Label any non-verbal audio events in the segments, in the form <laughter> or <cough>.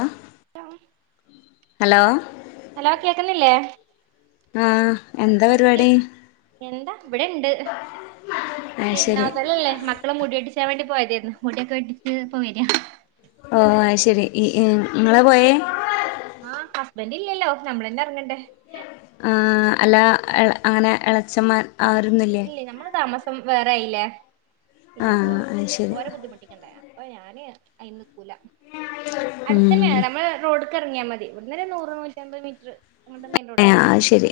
ഹ hello hello കേക്കുന്നില്ലേ ആഹ എന്താ എന്തൊക്കെ പരിപാടി എന്താ ഇവ്ടെണ്ട് ആഹ് ശരി പെരുന്നാതല്ലല്ലേ മ ക്കളെ മുടിട്ടിച്ചാൻ വേണ്ടി പോയതേർന്ന് മുടിക്കെ വെട്ടിച്ച് ഇപ്പൊ വര്യ ഓ ആഹ്ശരി ഇ ഇ ങ്ങളാ പോയേ ആഹ് ഹസ്ബന്റില്ലല്ലോ നമ്മളന്നെ എറങ്ങണ്ടേ ആ അല്ലാ എള അങ്ങനെ എച്ഛൻമാറ് അവരൊന്നുല്ലേ ഞമ്മള് താമസം വേറെ ആയില്ലേ പിന്നെപ്പോ ആഹ് അത് ശരി ഒരേ ബുദ്ധിമുട്ടിക്കണ്ടല്ലോ അപ്പൊ ഞാന് അയിന് നിക്കൂല അടുത്തന്യാ ഉം നമ്മള് ഇറങ്ങിയാ മതി വടുന്നെന്നെ നൂറ് നൂറ്റിമ്പത് മീറ്ററ് എ ആഹ് ശരി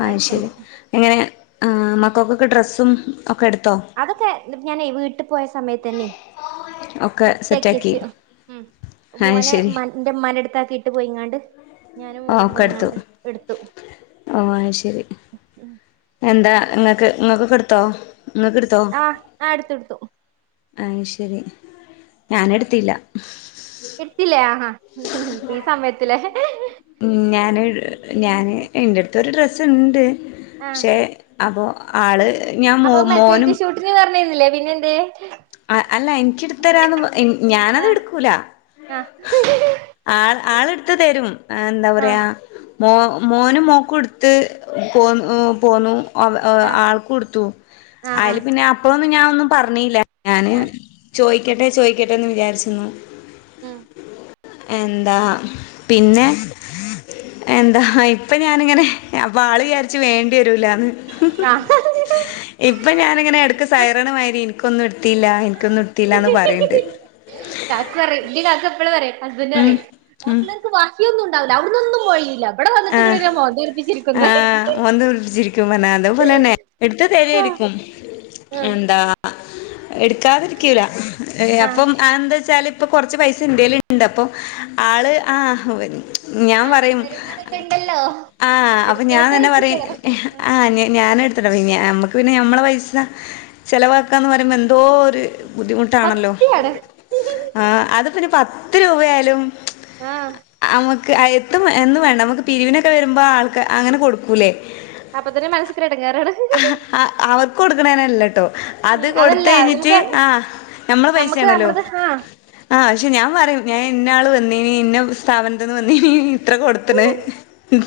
ആ ശരി അടുത്തുണ്ട് എങ്ങനെ മക്കൊക്കൊക്കെ ഡ്രസ്സും ഒക്കെ എടുത്തോ അതൊക്കെ ഞാനേ വീട്ട് പോയ സമയത്തെന്നെ സെറ്റാക്കി വെച്ച്ണും ഉം അത് മോനെ ശരി ഉമ്മാ എന്റുമ്മാന്റടുത്താക്കി പോയിങ്ങാണ്ട് ഞാനും ഓ മോളും ഒക്കെടുത്തു പോയിങ്ങാണ്ട് എടുത്തു ഓ ആഹ് ശരി ഉം എന്താ ങ്ങക്ക് ങ്ങക്കൊക്കെ എടുത്തോ ങ്ങക്കെട് ആഹ് ആ എടുത്ത് എടുത്തു ആഹ് ശരി ഞാനെടുത്തില്ല എട്ത്തീലേ ഈ സമയത്ത് ലെ ഹെ ഹെ ഉം ഞാന് ഞാന് ഇന്റെടുത്തൊരു ഡ്രസ്സ്ണ്ട് ആഹ് പക്ഷെ <unintelligible> ആള് ഞാൻ മോ അപ്പൊ മറ്റേണിറ്റി മോനും ഷൂട്ടിന് പറഞ്ഞ്രുന്നില്ലേ പിന്നെ എന്തേ അല്ല എനിക്ക് എടുത്തരാമെന്ന് ഞാനത് ആഹ് എടുക്കൂല ആഹ് ആൾ ആളെടുത്ത് തരും എന്താ ആഹ് പറയാ മോ മോനും മോക്കും എടുത്ത് പോന്ന് പോന്നു ആഹ് ആൾക്ക് കൊടുത്തു ആഹ് അയില് ആഹ് പിന്നെ അപ്പോളൊന്നും ഞാൻ ഒന്നും പറഞ്ഞില്ല ഞാന് ആഹ് ചോയിക്കട്ടെ ചോയിക്കട്ടെന്ന് വിചാരിച്ചു ആഹ് എന്താ പിന്നെ എന്താ ഇപ്പൊ ഞാനിങ്ങനെ അപ്പൊ ആള് വിചാരിച്ച് വേണ്ടി വരൂലാന്ന് ആഹ് ഇപ്പൊ ഞാനിങ്ങനെ എടക്ക് സൈറണ് മാതിരി ഇനിക്കൊന്നും എടുത്തില്ല ഇനിക്കൊന്നും ടത്തില്ലാന്ന് പറയ്ണ്ട് ഉം ഉം <unintelligible> ബാക്കിയൊന്നും ണ്ടാവില്ല <unintelligible> ആഹ് ആഹ് ഓൻന്ന് വിളിച്ചിരിക്കും പറഞ്ഞാണ് അതേ പോലെന്നെ എടുത്ത് ആഹ് തരരിക്കും. ആഹ് എന്താ എടുക്കാതിരിക്കൂല ആഹ് അപ്പം ആന്താച്ചാല് പ്പൊ കൊറച്ച് പൈസ ൻ്റെലുംണ്ട് അപ്പോ ആള് ആഹ് ഞാൻ ആഹ് പറയും വരുമാനൊക്കെ ഇണ്ടല്ലോ ആഹ് അപ്പൊ ഞാൻ എടുത്തോട്ടെ തന്നെ പറയും വെച്ചിട്ട് ആഹ് ഞാന ഞമ്മക്ക് പിന്നെ ഞമ്മളെ പൈസ ചെലവാക്കാന്ന് പറയുമ്പോ ന്തോ ഒരു ബുദ്ധിമുട്ടാണല്ലോ പത്തിയാണ് ആഹ് അത് പിന്നെ പത്ത് രൂപയാലും ആഹ് നമുക്ക് എത്തും എന്നും വേണ്ട നമുക്ക് പിരിവിനൊക്കെ വരുമ്പോ ആൾക്ക് അങ്ങനെ കൊടുക്കൂലേ അപ്പൊ തന്നെ മനസ്സക്ടങ്ങാറാണ് അവർക്ക് കൊടുക്കണേനല്ലട്ടോ അത് ഉം കൊടുത്ത് അതല്ല കഴിഞ്ഞിട്ട് നമുക്ക് ആ നമ്മള നമ്മക്ക് പൈസയാണല്ലോ നമ്മളത് ആഹ് ആ പക്ഷെ ഞാൻ പറയും ഞാൻ ഇന്ന ആൾ വന്നീനി ഇന്ന സ്ഥാപനത്തിന്ന് വന്നീനി ഇത്ര കൊടുത്ത്ണ്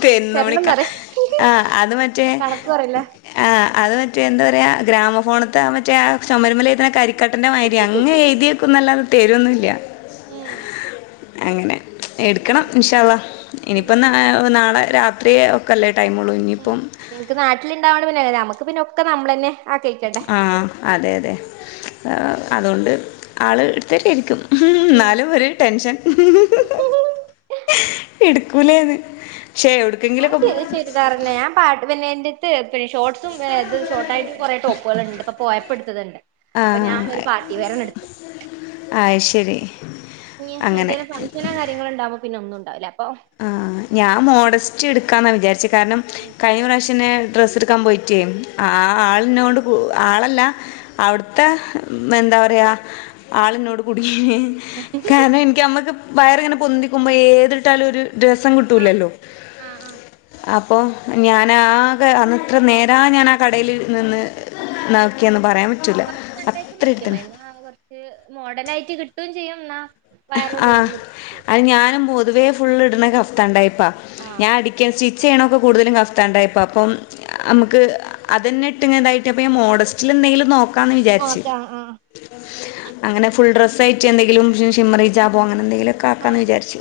തെന്നളിക്ക തരണംന്ന് പറയാ ആഹ് അത് മറ്റേ കണക്ക് പറയില്ല ആ അത് മറ്റേ എന്താ പറയാ ഗ്രാമഫോണത്തെ മറ്റേ ചോമരുമ്മൽ എയുതുന്ന കരിക്കട്ടന്റെ മാര്യാ അങ്ങ് എയുതി വെക്കുന്നല്ലാണ്ട് തരുന്നുല്ല ഉം അങ്ങനെ എടുക്കണം ഉം ഇൻഷാള്ള ഇനിപ്പ ഉം നാളെ രാത്രിയെ ക്കല്ലേ ടൈമുള്ള ഇഞ്ഞി ഉം ഇപ്പം നിങ്ങക്ക് നാട്ടിലണ്ടാവ പിന്നെ നമുക്ക് പിന്നെക്കെ നമ്മള തന്നെ ആ അതെ അതെ അതുകൊണ്ട് ആള് എടുത്തിട്ടായിരിക്കും ഉം എന്നാലും ഒരു ടെൻഷൻ എടുക്കൂലേന്ന് ക്ഷേ എടു ആഹ് ശരി ശരി പറഞ്ഞ ഞാൻ പാട്ട് പിന്നെ എന്റെ പിന്നെ ഷോർട്ട്സും ഇത് ഷോർട്ടായിട്ട് കുറേ ടോപ്പുകളുണ്ട് ഇപ്പൊ പോയപ്പെടുത്തത്ണ്ട് ആ അപ്പൊ ഞാൻ ഒരു പാർട്ടി വേറ് തന്നെ എടുത്തു അത് ശരി ഇനി അങ്ങനെ എന്തേലും ഫംഗ്ഷനോ കാര്യങ്ങണ്ടാവ്മ്പോ പിന്നെ ഒന്നും ഉണ്ടാവില്ല അപ്പൊ ആ ആഞാൻ മോഡസ്റ്റ് ഇടുക്കാന്നാ വിചാരിച്ചത് കാരണം കഴിഞ്ഞ പ്രാവശ്യനെ ഡ്രസ്സ് എടുക്കാൻ പോയിറ്റെ ആ ആളന്നൊണ്ട് ആളല്ല അവിടുത്തെ എന്താ പറയാ ആളിനോട് കൂടി കാരണം എനിക്ക് അമ്മക്ക് വയറിങ്ങനെ പൊന്തിക്കുമ്പോ ഏതിട്ടാലും ഒരു രസം ആഹ് കിട്ടൂലല്ലോ ആഹ് ആഹ് അപ്പോ ഞനാകെ അന്നത്ര നേരാ ഞാൻ ആ കടേൽ നിന്ന് നോക്കിയെന്ന് പറയാം പറ്റ ഫപ്പ് നോക്കിയമ്മ കുറച്ച് മോഡേൺ ആയിട്ട് കിട്ടുകയും ചെയ്യും എന്നാ വയറൊതുങ്ങി ആഹ്‌ നിക്കും അത് ഞാനും പൊതുവേ ഫുള്ള് ഇടണ കഫ്താണ്ടായിപ്പാ ആഹ് ഞാൻ ക്കസ്റ്റിച്ച് ചെയ്യണോക്കെ കൂടുതലും കഫത്താണ്ടായപ്പോ അപ്പം നമുക്ക് അത് തന്നെ ഇട്ടുതായിട്ട് അപ്പ മോഡസ്റ്റിൽ എന്തെങ്കിലും നോക്ക ക്കന്നവിചാരിച്ച്. ഓക്കെ ആഹ് ആഹ് അങ്ങനെ ഫുൾ ഡ്രസായിട്ട് എന്തെങ്കിലും ജാബോ അങ്ങനെന്തെങ്കിലൊക്കെ ആക്കാന്ന് വിചാച്ചു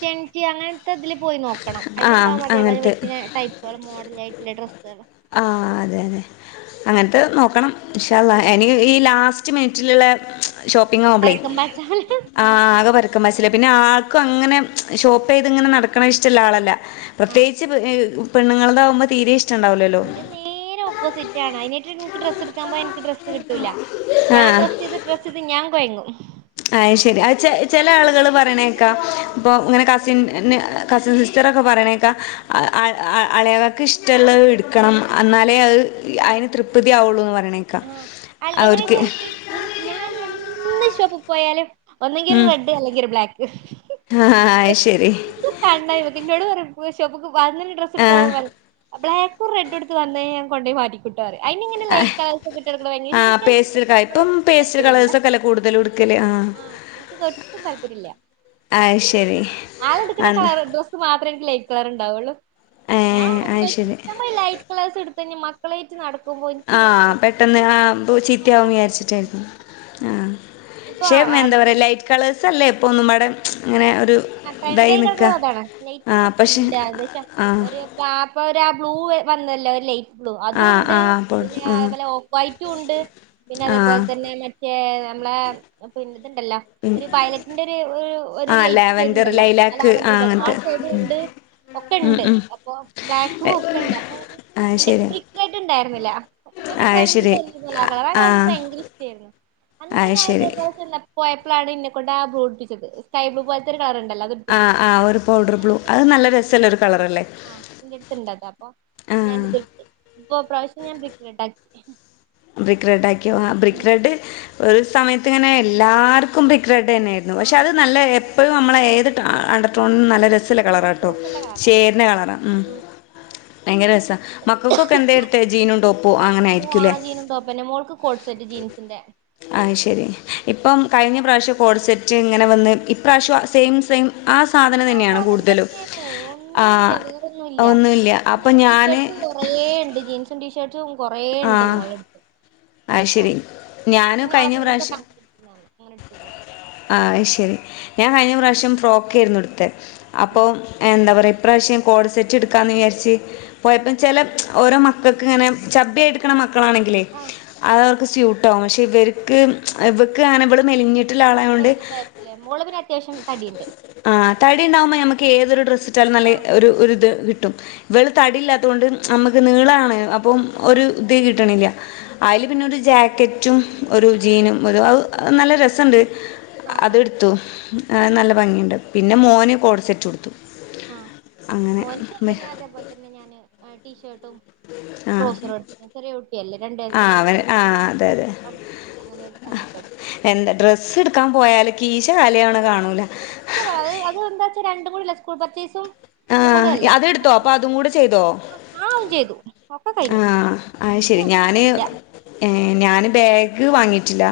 ടെൻറ്റി അങ്ങനത്തെ ഇതിൽ പോയി നോക്കണം ആ അതിലുണ്ടാവും അതേപോലെ അങ്ങനത്തെ പറ്റണ ടൈപ്പുകൾ മോഡല ആയിട്ടുള്ള ഡ്രസ്സുകൾ ആഹ്‌ അതെ അതെ അങ്ങനത്തെ നോക്കണം ഇൻഷാ അള്ളാ ഉം എനി ഈ ലാസ്റ്റ് റ്റ്മിനിറ്റിലുള്ള ഷോപ്പിംഗ കുമ്പളേ എറക്കം പാച്ചാല് ആഹ്‌ ആകെ പരക്കും പസ്സില്ല പിന്നെ ആൾക്കും അങ്ങനെ ഷോപ്പ് ചെയ്ത് ഇങ്ങനെ നടക്കണ ഇഷ്ടമുള്ള ആളല്ല ആഹ് പ്രത്യേകിച്ച് പണ്ണുങ്ങളൾാവുമ്പ തീരെ ഇഷ്ടണ്ടാവല്ലല്ലോ നിന്റെ നേരെ ഓപ്പോസിറ്റ് ആണ് അതിനട്ട് നിനിക്ക് ഡ്രസ്സ് എടുക്കാൻ പോ എനിക്ക് ഡ്രസ്സ് കിട്ടൂല്ല ഞാൻ ആഹ് ഡ്രസ്സ് ചെയ്ത് ഡ്രസ്സ് ചെയ്ത് ഞാൻ കൊയങ്ങും അയ് ശരി ആഹ്‌ ച ചില ആളുകൾ പറയണേക്കാ ഇപ്പൊ ഇങ്ങനെ കസി കസിൻ സിസ്റ്റർക്കെ പറയണേക്കാ അളയാൾക്ക് ഇഷ ഇഷ്ടമുള്ളത് എടുക്കണം എന്നാലേ അത് അതിന് തൃപ്തിയാവുള്ളൂ എന്ന് പറയണേ ക്ക. ആഹ് അല്ല എങ്ങനെ അവർക്ക് വെച്ചാല് ഞാൻ എന്ന് ഷോപ്പിൽ പോയാലും ഒന്നെങ്കിൽ ഉം റെഡ് അല്ലെങ്കിൽ ബ്ലാക്ക് ആഹ് അത് ശരി ഇത് കണ്ട എന്നോട് പറയു പോയി ഷോപ്പിക്ക് പോവാ ഡ്രസ് എടുക്കാ ആഹ് പോൻ ബ്ലാക്കും റെഡുടുത്ത്വവന്ന ഞാൻ കൊണ്ട പോയി മാറ്റിക്കട്ടാറ് അതിന്ങ്ങനെ ആഹ് ലൈറ്റ് കളേഴ്സ്കഇട്ട ടുക്കണ ആഹ് പേസ്റ്റൽ കള എനിക്കാനോട് ഇപ്പം ഒട്ടും പേസ്റ്റൽ താല്പര്യംല്ല കളേഴ്സൊക്കെല്ലേ കൂടുതലും എടുക്കല് ആഹ് ആ ട്ടും താല്പര്യില്ല അത് ശരി ആളെ എടുക്കണ അന്ത കള മാത്രേ എനിക്ക് ലൈറ്റ് <unintelligible> ക്കളറ്ണ്ടാവോള്ളൂ ഏഹ് അത് ശരി ക്ലാസ് ഇട്ത്തയ്ഞാ മക്കളായിട്ട് നടക്കുമ്പോ ഇൻക്ക് ആഹ് പെട്ടെന്ന് ആ ചീത്ത ആവുന്ന വിചാരിച്ചിട്ട് ആഹ് ആഹ് പക്ഷേ എന്താ ഇപ്പൊ പറയലെ കളേഴ്സ ല്ലേ ഇപ്പോ ഒന്നും പാടെ അങ്ങനെ ഒരു ആഹ് ടെൺ ഇതായി ണ്ടായി നിക്ക <unintelligible> അതാണ് നൈറ്റിന്റെ ആഹ് പക്ഷെ ട്ത്തുണ്ട് ഏകദേശം ആഹ് ഒരു ഞാപ്പൊ രാ ബ്ലൂ വന്നല്ലോ ല്ലേ ആഹ് അതുണ്ട് ആഹ് പിന്നെ അതൊലെ ഓഫയ്റ്റുംണ്ട് പിന്നെ അതേപോലെ ആഹ് തന്നെ മ കെ നമ്മളെ പിന്നെ തിണ്ടല്ലോ ഒരു വയ്ലറ്റിന്റെ ഒര് ഒരു ആഹ് ലൈറ്റ് ലാവൻഡർ ഇൻണ്ടല്ലാ ആ ലൈലാക്ക് ലാവൻണ്ടി ആഹ് <unintelligible> ആ അങ്ങനത്തെ സൈഡ് ഉണ്ട് ഒക്കെ ഉം ണ്ട് ഉം അപ്പൊ ബേക് ഒക്കെണ്ട് അപ്പൊ അത് ഇന്റെട്ത്ത് ശരി ബ്രിക്ബെയ്ട് ണ്ടായിരുന്നില്ല ഇപ്പൊ ഒര് അത് ട്രെൻഡില് ശരി <unintelligible> ആഹ് ഭയങ്കര ഇഷ്ടെനി അന്ന്പ്പോ അത് ഞാൻ ശരി <unintelligible> പ്പോയപ്പളാണ്ണ്ന്നെ കൊണ്ട് ആ ബ്ലുടിപ്പിച്ചത് സ്കൈ ബ്ലൂ പോലത്തെ ഒരു കളറ്ണ്ടല്ലോ അ ആഹ് ആഹ് ഒര് പൗഡർ ബ്ലൂ അത് നല്ല രസല്ല ഒര് കളറല്ലേ ഇന്റെ ട്ത്ത്ണ്ടത പ്പൊ ആഹ് ഞാനിത്ട്ട് ഇപ്പൊ പ്രാവശ്യം ഞാൻ ബ്രിക് റെഡാക്കി ബ്രിക്ക് റെഡ് ആക്കിയോ ആ ബ്രിക്ക് റെഡ് ഒരു സമയത്ത് ങ്ങനെ എല്ലാർക്കും ബ്രിക്ക് റെഡ് ന്നെ ആ പക്ഷെ അത് നല്ല എപ്പഴും നമ്മളെ ഏത് അണ്ടർ ടോണിനും നല്ല രസ ത്ത്‌ല്ലേ കളറാട്ടോ രസള്ള കളറാ ചേര്ന കളറാ ഉം ഭയങ്കര രസാ മക്കക്കൊക്കെ എന്തെയിട്ത്ത്തെ ജീനും ടോപ്പും അങ്ങനെ ആയിരിക്കുല്ലേ ജീനും ടോപ്പോന്നെ മോൾക്ക് കോട് സെറ്റ് ജീൻസിന്റെ അഹ് ശരി ഇപ്പം കഴിഞ്ഞ പ്രാവിശ്യം കോഡ് സെറ്റ് ങ്ങനെ വന്ന് ഇപ്രാവിശ്യം സെയിം സെയിം ആ സാധനം ആ തന്നെയാണ് സാധനം കൂടുതലും തന്നെയാണ് ഒന്നുല്ല ആഹ് ഒന്നുല്ല അപ്പം ഞാന് കൊറെ ണ്ട് ജീൻസും ടീഷർട്ടും കൊറെ ആ ണ്ട് മോളെ ട്ത്ത് ഞാ അത് പ്പോ ശരി ഞാൻ പിന്നെ ഓളെ കഴിഞ്ഞ ഫ്രണ്ട്സൊക്കെ അങ്ങനെ ട് ത്ത് പോന്നു ആഹ് അഹ് ശരി ഞാൻ കഴിഞ്ഞ പ്രാവിശ്യം ഫ്രോക്കെ യിരുന്നു ട്ത്തെ അപ്പോ ആ എന്താ പറ പ്രാവിശ്യം കോഡ്സെറ്റ് ട്ക്കാന്ന് വിചാരിച്ച് പോയപ്പം ച്ചെല ഓരോ മക്കക്ക് ങ്ങനെ ചബിയെട്ക്ക്ണ മക്കളാണെങ്കിലേ ആ അതൊക്കെ സ്യൂട്ടാകും പക്ഷെ ഇവർക്ക് ഇവെക്ക് അങ്ങനെ ഇവള് മെലിഞ്ഞിട്ട് വൈകിട്ടായ്ര്കുല്ലേ മോള് പിന്നെ അത്യാവശ്യം തടിയ്ണ്ട് ആഹ് തടി ണ്ടാവുമ്പോ നമ്മക്ക് ഏതൊരു ഡ്രസ്സിട്ടാലും നല്ല ആഹ് ഒരു ഇത് കിട്ടും വെള് തടില്ലാത്തോണ്ട് നമ്മക്ക് നീളാണ് അപ്പം ഒരു ആഹ് ഇത് കിട്ട്ണില്ല അയ്ല് പിന്നെ ഒര് ജാക്കറ്റും ഒരു ജീനും ഒരു അത് നല്ല രസണ്ട് ആഹ് അത് ആഹ് ട്ത്തു നല്ല ഭംഗിണ്ട് പിന്നെ മോന് കോഡ് സെറ്റു ട്ത്തു ആഹ് മോൻക് പിന്നെ അതേപോലെ തന്നെ ഞാന് ടീഷർട്ട് ട്ടും ആ ടൗസറാട്തെ ചെറിയെ കുട്ടിയല്ലേ രണ്ട ആ അവൻ വെയസായിട്ടില്ലേള്ളു ആ അതെ അതെ <unintelligible> അങ്ങ് അങ്ങനെ അങ്ങൻത്തെ എന്താ ഡ്രസ്സ് ട്ക്കാൻ പോയാല് കീശകാലിയാക്ണത് കാണൂല അത് അത് എന്താച്ചാ രണ്ടും കൂടില്ലേ സ്കൂൾ പർച്ചേസും ആ തും കൂടെയല്ലേ അതെടുത്തോ അപ്പൊ അതും കൂടെ ചെയ്തോ ആഹ് ഓൻ ചെയ്തു അപ്പ കഴ്ഞ്ഞു നി ഒന്നുംല്ല ഏഹ്ഞാന് ബെഗ് വാങ്ങിറ്റില്ല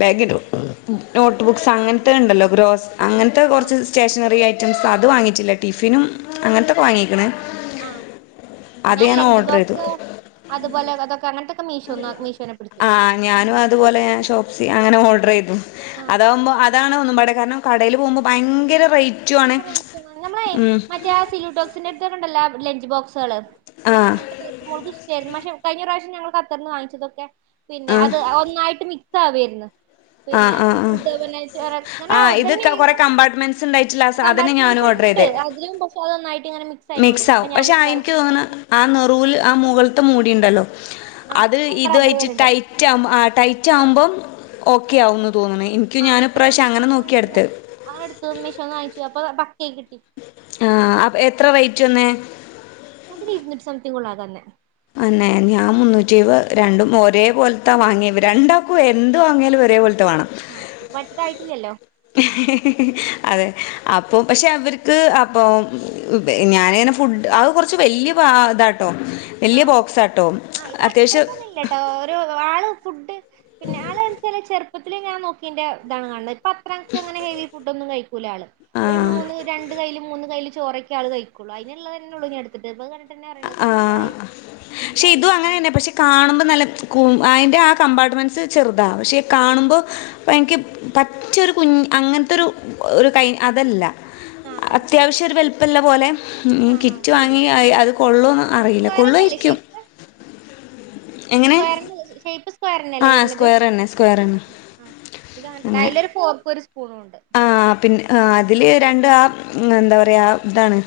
ബേഗ്ടും നോട്ട്ബുക്സ് അങ്ങൻത്തെ ണ്ടല്ലോ ഗ്രോസ് അങ്ങനെ ആഹ് കൊറ്ച്ച് സ്റ്റേഷനറി ഐറ്റംസ് അത് വാങ്ങിയിട്ടില്ല ടിഫിനും അങ്ങനത്തൊക്കെ വാങ്ങീക്ണ് ആഹ് ഞാൻ ലഞ്ച് ഓർഡർ ചെയ്തു ബോക്സ് അതുപോലെ അതൊക്കെ അങ്ങനത്തൊക്കെ മീഷോന്ന് മീഷോനെ പിടിച്ചു ആഹ് ഞാനും അതുപോലെ ഷോപ്പ്സി അങ്ങനെ ഓഡറെ യ്തു ആഹ് അതാകുമ്പോ അതാണ് ഒന്നും പാടെ കാരണം കടെല് പോകുമ്പോ ഭയങ്കര റേറ്റ് ഭയങ്കര റേറ്റ് നമ്മളെ മറ്റേ സിലൂട്ടോക്സിന്റെ ട് ത്തോക്കെണ്ടല്ലോ ലഞ്ച് ബോക്സുകള് ഞാൻ ആഹ് അങ്ങൻത്തെ ടൈപ് മോൾക്ക്‌ ഇഷ്ടായിരുന്നു പക്ഷെ കഴിഞ്ഞ പ്രാവശ്യം ഞങ്ങള് കത്തർന്ന് വാങ്ങിച്തൊക്കെ പിന്നെ ആഹ് അത് ഒന്നായ്ട്ട് മിക്സ് ആവെര്ന്ന് ആഹ് പിന്നെ ആഹ് ആഹ് ഫുഡ് <unintelligible> ഉണ്ട <unintelligible> കമ്പാർട്ട്മെന്റ്സ് ഉണ്ട് അതിലും പക്ഷെ അത് നന്നായിട്ട് ഇങ്ങനെ മിക്സ് ആയിക്കൊണ്ടിരുന്നു അപ്പൊ ആവും ഞാൻ പക്ഷെ ആഹ് എനിക്ക് ഇപ്രാവശ്യം തോന്ന ണ ആ നെറുല് ആ മുകളിലത്ത് മൂടിയുണ്ടല്ലോ ആ അത് അയിമ്മെ റബ്ബർ ഇത്യ്ട്ട് വര്ണ്ട് ടൈറ്റ് ആവു ആ ടൈറ്റ് ആ ആകുമ്പം ഓക്കെ ആകന്ന് തോന്നണ ക്ക്‌ ഞാൻ ഇപ്രാവശ്യം അങ്ങനെ നോക്കിയെടുത്ത് അഹ് എടുത്തു മീഷോന്ന് വാങ്ങിച്ചു അപ്പൊ പക്കയി കിട്ടി ആഹ് അപ എത്ര റേയ്റ്റ് വെന്ന് അതില് ഇരുന്നൂറ്റി സംതിങ് ഉള്ളാത തന്നെ അന്നെ ഞാൻ മുന്നൂറ്റവ് രണ്ടും ഒരേ പോലെത്താ വാങ്ങിയ രണ്ടാക്കും,, എന്ത്‌ വങ്ങിയാലും ഒരേ പോലത്തെ വേണം അഹ് ആപ്പ പറ്റതായിട്ടില്ലല്ലോ അതെ അപ്പൊ പക്ഷെ അവർക്ക് അപ്പൊ ഞാന ഇങ്ങനെ ഫുഡ് അത് കുറച്ച് വലിയ പാ ഇതാട്ടോ ആ വലിയ ബോക്സ്ട്ടോ അത്യാവശ്യം ഓ ഒരു ആള് ഫുഡ് പിന്നെ ആൾ വെച്ചൽ ചെറുപ്പത്തില് ഞാൻ നോക്കീന്റെ ഇതാണ് കാണത് പത്രക്കെ അങ്ങനെ ഹെവി ഫുഡ് ഒന്നും കഴിക്കൂല ആള് ഒരു ആ മൂന്ന് രണ്ട് കയ്ൽ മൂന്ന് കയ്യിൽ ചോറ,, ഒള് കഴക്കുള്ളൂ അതിനുള്ള തന്നെള്ളൂ അടുത്ത ടൈപ്പ് കണ്ടിട്ട് തന്നെ അറിയാണത് ആഹ് കയ്ച്ചിലായി പക്ഷെ ഇതും അങ്ങനെ തന്നെ പക്ഷെ കാണുമ്പോ നല്ലകൂ അയിന്റെ ആ കമ്പാർട്ട്മെന്റ്സ് ചെറുതാ പക്ഷെ കാണുമ്പോൾ ആഹ് എനിക്ക് പറ്റൊരു കുഞ് അങ്ങനത്തെരു ഒരു കൈ അതല്ല ആഹ് ആഹ് ത്യാവശ്യ ഒരു വൽപ്പള്ള പോലെ ആഹ് ആഹ് കിറ്റ് ഫീൽ വാങ്ങി ചെയ്യും അത് കൊള്ളുന്ന് അറിയില്ല സ്ക്വയറിനല്ലേ കൊള്ളുയിരിക്കും സ്ക്വയറി ഷേപ്പ് ആ പഞ്ഞല്ലേ വരുന്നത് സ്ക്വയർ തന്നെ സ്ക്വയർ തന്നെ ആ ഇത് അങ്ങനത്തെ അതിലൊരു ഫോർക്ക് ഒരു സ്പൂണും ഉണ്ട് ആഹ് പിന്നെ ആഹ് അതില് രണ്ട ആഹ് എന്താ പറയാ ഇതാണ്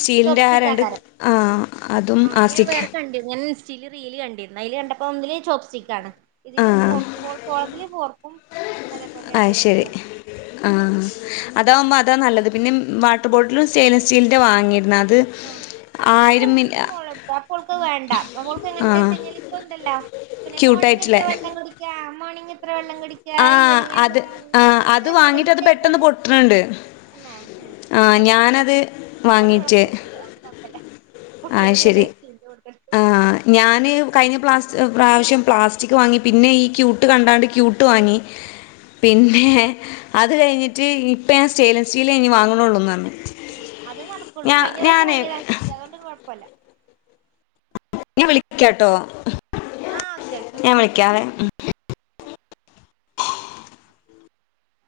സ്റ്റിലിന്റെ ആ ചോപ്സ്റ്റിക് രണ്ട് ആക്കാരം ആഹ് അതും ആസിഖ <unintelligible> ചിരി റീൽ കണ്ടിരുന്നു അതില് കണ്ടപ്പോ ഒന്നില് ചോപ്റ്റിക്ക ആണ് ഇതില് ആ ഫോർപ്പും ഓൾക്കളത്തില്ൽ ഫോർപ്പും അതേപോലെ അത് എതണ ശരി സ്പൂണും ആ അതാാവുമ്പോൾ അതാണ് നല്ലത് പിന്നെ വാട്ടർ ബോട്ടിലും സ്റ്റെയിൻലെസ് സ്റ്റീലിൻ്റെ വാങ്ങിയിരുന്നു അത് ആ ആയിരം മില്ലി അതെന്റെ മോളെട്ത്ത അപ്പോൾക്കഹ് വേണ്ട പഓൾക്ക് ആ എങ്ങനെത്തെച്ചയ്ഞ്ഞാല് ഇപ്പ ഉണ്ടല്ലോ. പിന്നെ മോർണിംഗ് എത്ര ക്യൂട്ടായിട്ടില്ലേ വെള്ളം കുടിക്ക മോർണിങ് എത്ര വെള്ളംകുടി ഞാ ആ ഇവന അത് ആ അത് ഞാൻ വാങ്ങിയിട്ട് അത് മറിട്ടേ പോ പെട്ടെന്ന് <unintelligible> പൊട്ടുന്നുണ്ട് തന്നെ ആ അത് ഞാനത് കഴിഞ്ഞിട്ട് പന്നുണ്ട് വാങ്ങിയിട്ട് ടസ്‌ക്. ഇല്ല അവോണ്ട് കൊഴ്പ്പല്ല കുട്ട്യേലും വലീലും സ്റ്റീലിന്റെ കുടക്കട് ആഹ് ഞാന് കഴിഞ്ഞ പ്ലാസ് പ്രാവശ്യം പ്ലാസ്റ്റിക് വാങ്ങി പിന്നെ ഈ ക്യൂട്ട് കണ്ടാണ്ട് ക്യൂ ട്ട് വാങ്ങി പിന്നെ അത് കഴിഞ്ഞിട്ട് ഇപ്പഞ സ്റ്റെയിൻലെ സ്റ്റീലെനി വാങ്ണൊള്ളൂ ന്നർഞ്. ഉം അത് നടക്ക്വള്ളൂ കയ്ഞ്ഞ റാവശ്യം വാങ്ങ്യത അതുകൊണ്ട് കൊഴപ്പല്ല ഞാ വിളിക്ക്യാട്ടോ. ആഹ് അക്കെ ഓക്കെ ഞാ വിളിക്ക്യാവേ. ഓ